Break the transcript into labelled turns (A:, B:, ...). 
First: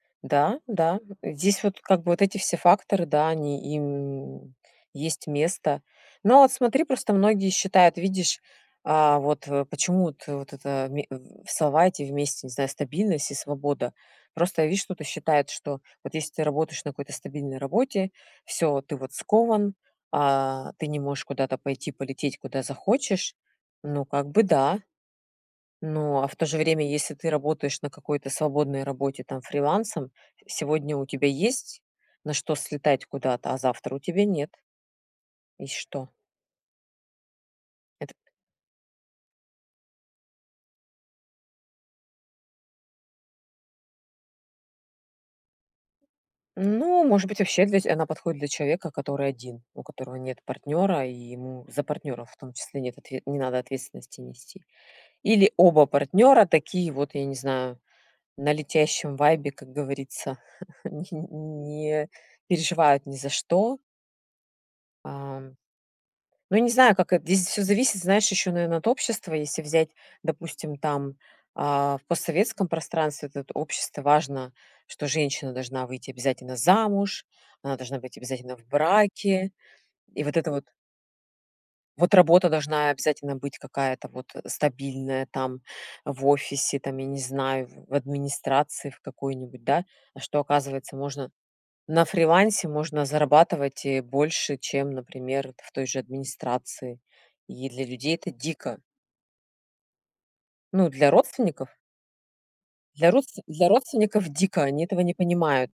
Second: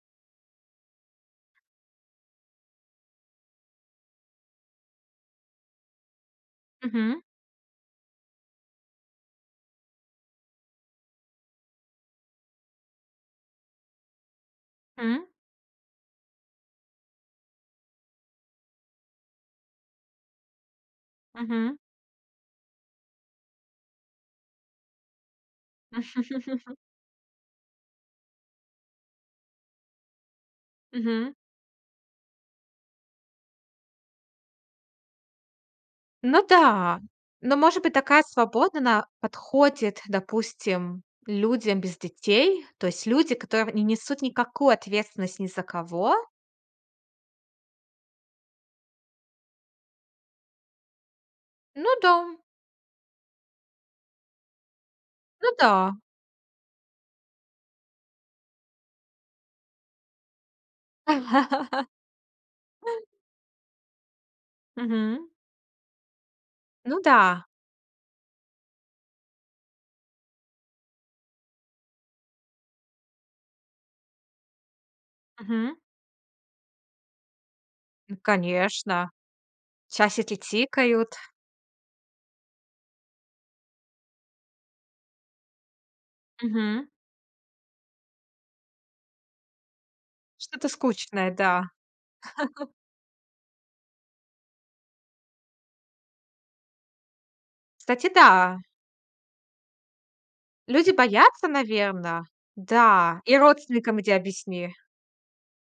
A: Да, да. Здесь вот как бы вот эти все факторы, да, они им есть место. Ну, а вот смотри, просто
B: Мгм.
A: многие считают, видишь, а вот, э, почему вот вот это в ме в, э, салате вместе, не знаю, стабильность и свобода. Просто я вижу, кто-то что
B: М.
A: считает, что вот если ты работаешь на какой-то стабильной работе, всё, ты вот скован, а, ты не можешь куда-то
B: Мгм.
A: пойти, полететь куда захочешь, ну, как бы да. Но, а в то же время, если ты работаешь на какой-то свободной работе, там, фрилансом, сегодня у тебя
B: Мгм.
A: есть на что слетать куда-то, а завтра у тебя нет. И что?
B: Ну да. Но может быть,
A: Это
B: такая свобода, она подходит, допустим, людям без детей. То есть люди, которые не несут никакую ответственность ни за кого.
A: Ну, может быть вообще для здесь она подходит для человека, который 1. У которого нет партнёра, и ему за
B: Ну
A: партнёра, в
B: да.
A: том числе нет отв не надо ответственности нести. Или
B: Ну
A: оба
B: да.
A: партнёра такие вот, я не знаю, на летящем вайбе, как говорится, не не переживают ни за что.
B: Мгм.
A: Ам. Ну, не знаю,
B: Ну
A: как это
B: да.
A: Здесь всё зависит, знаешь, ещё, наверное, от общества. Если взять, допустим, там, а, в постсоветском пространстве этот общество важно, что женщина
B: Мгм.
A: должна выйти обязательно замуж, она должна быть
B: Ну,
A: обязательно в
B: конечно.
A: браке. И
B: Часики
A: вот это вот
B: тикают.
A: вот работа должна обязательно быть какая-то вот, э, стабильная, там, в офисе,
B: Мгм.
A: там, я не знаю, в администрации в какой-нибудь, да. А что
B: Что-то
A: оказывается
B: скучное,
A: можно
B: да.
A: на фрилансе можно зарабатывать, э, больше, чем, например, в той же администрации. И для
B: Кстати,
A: людей это
B: да.
A: дико. Ну,
B: Люди
A: для
B: боятся,
A: родственников
B: наверно.
A: для
B: Да, и
A: родств для
B: родственникам иди
A: родственников- дико.
B: объясни.
A: Они этого не понимают.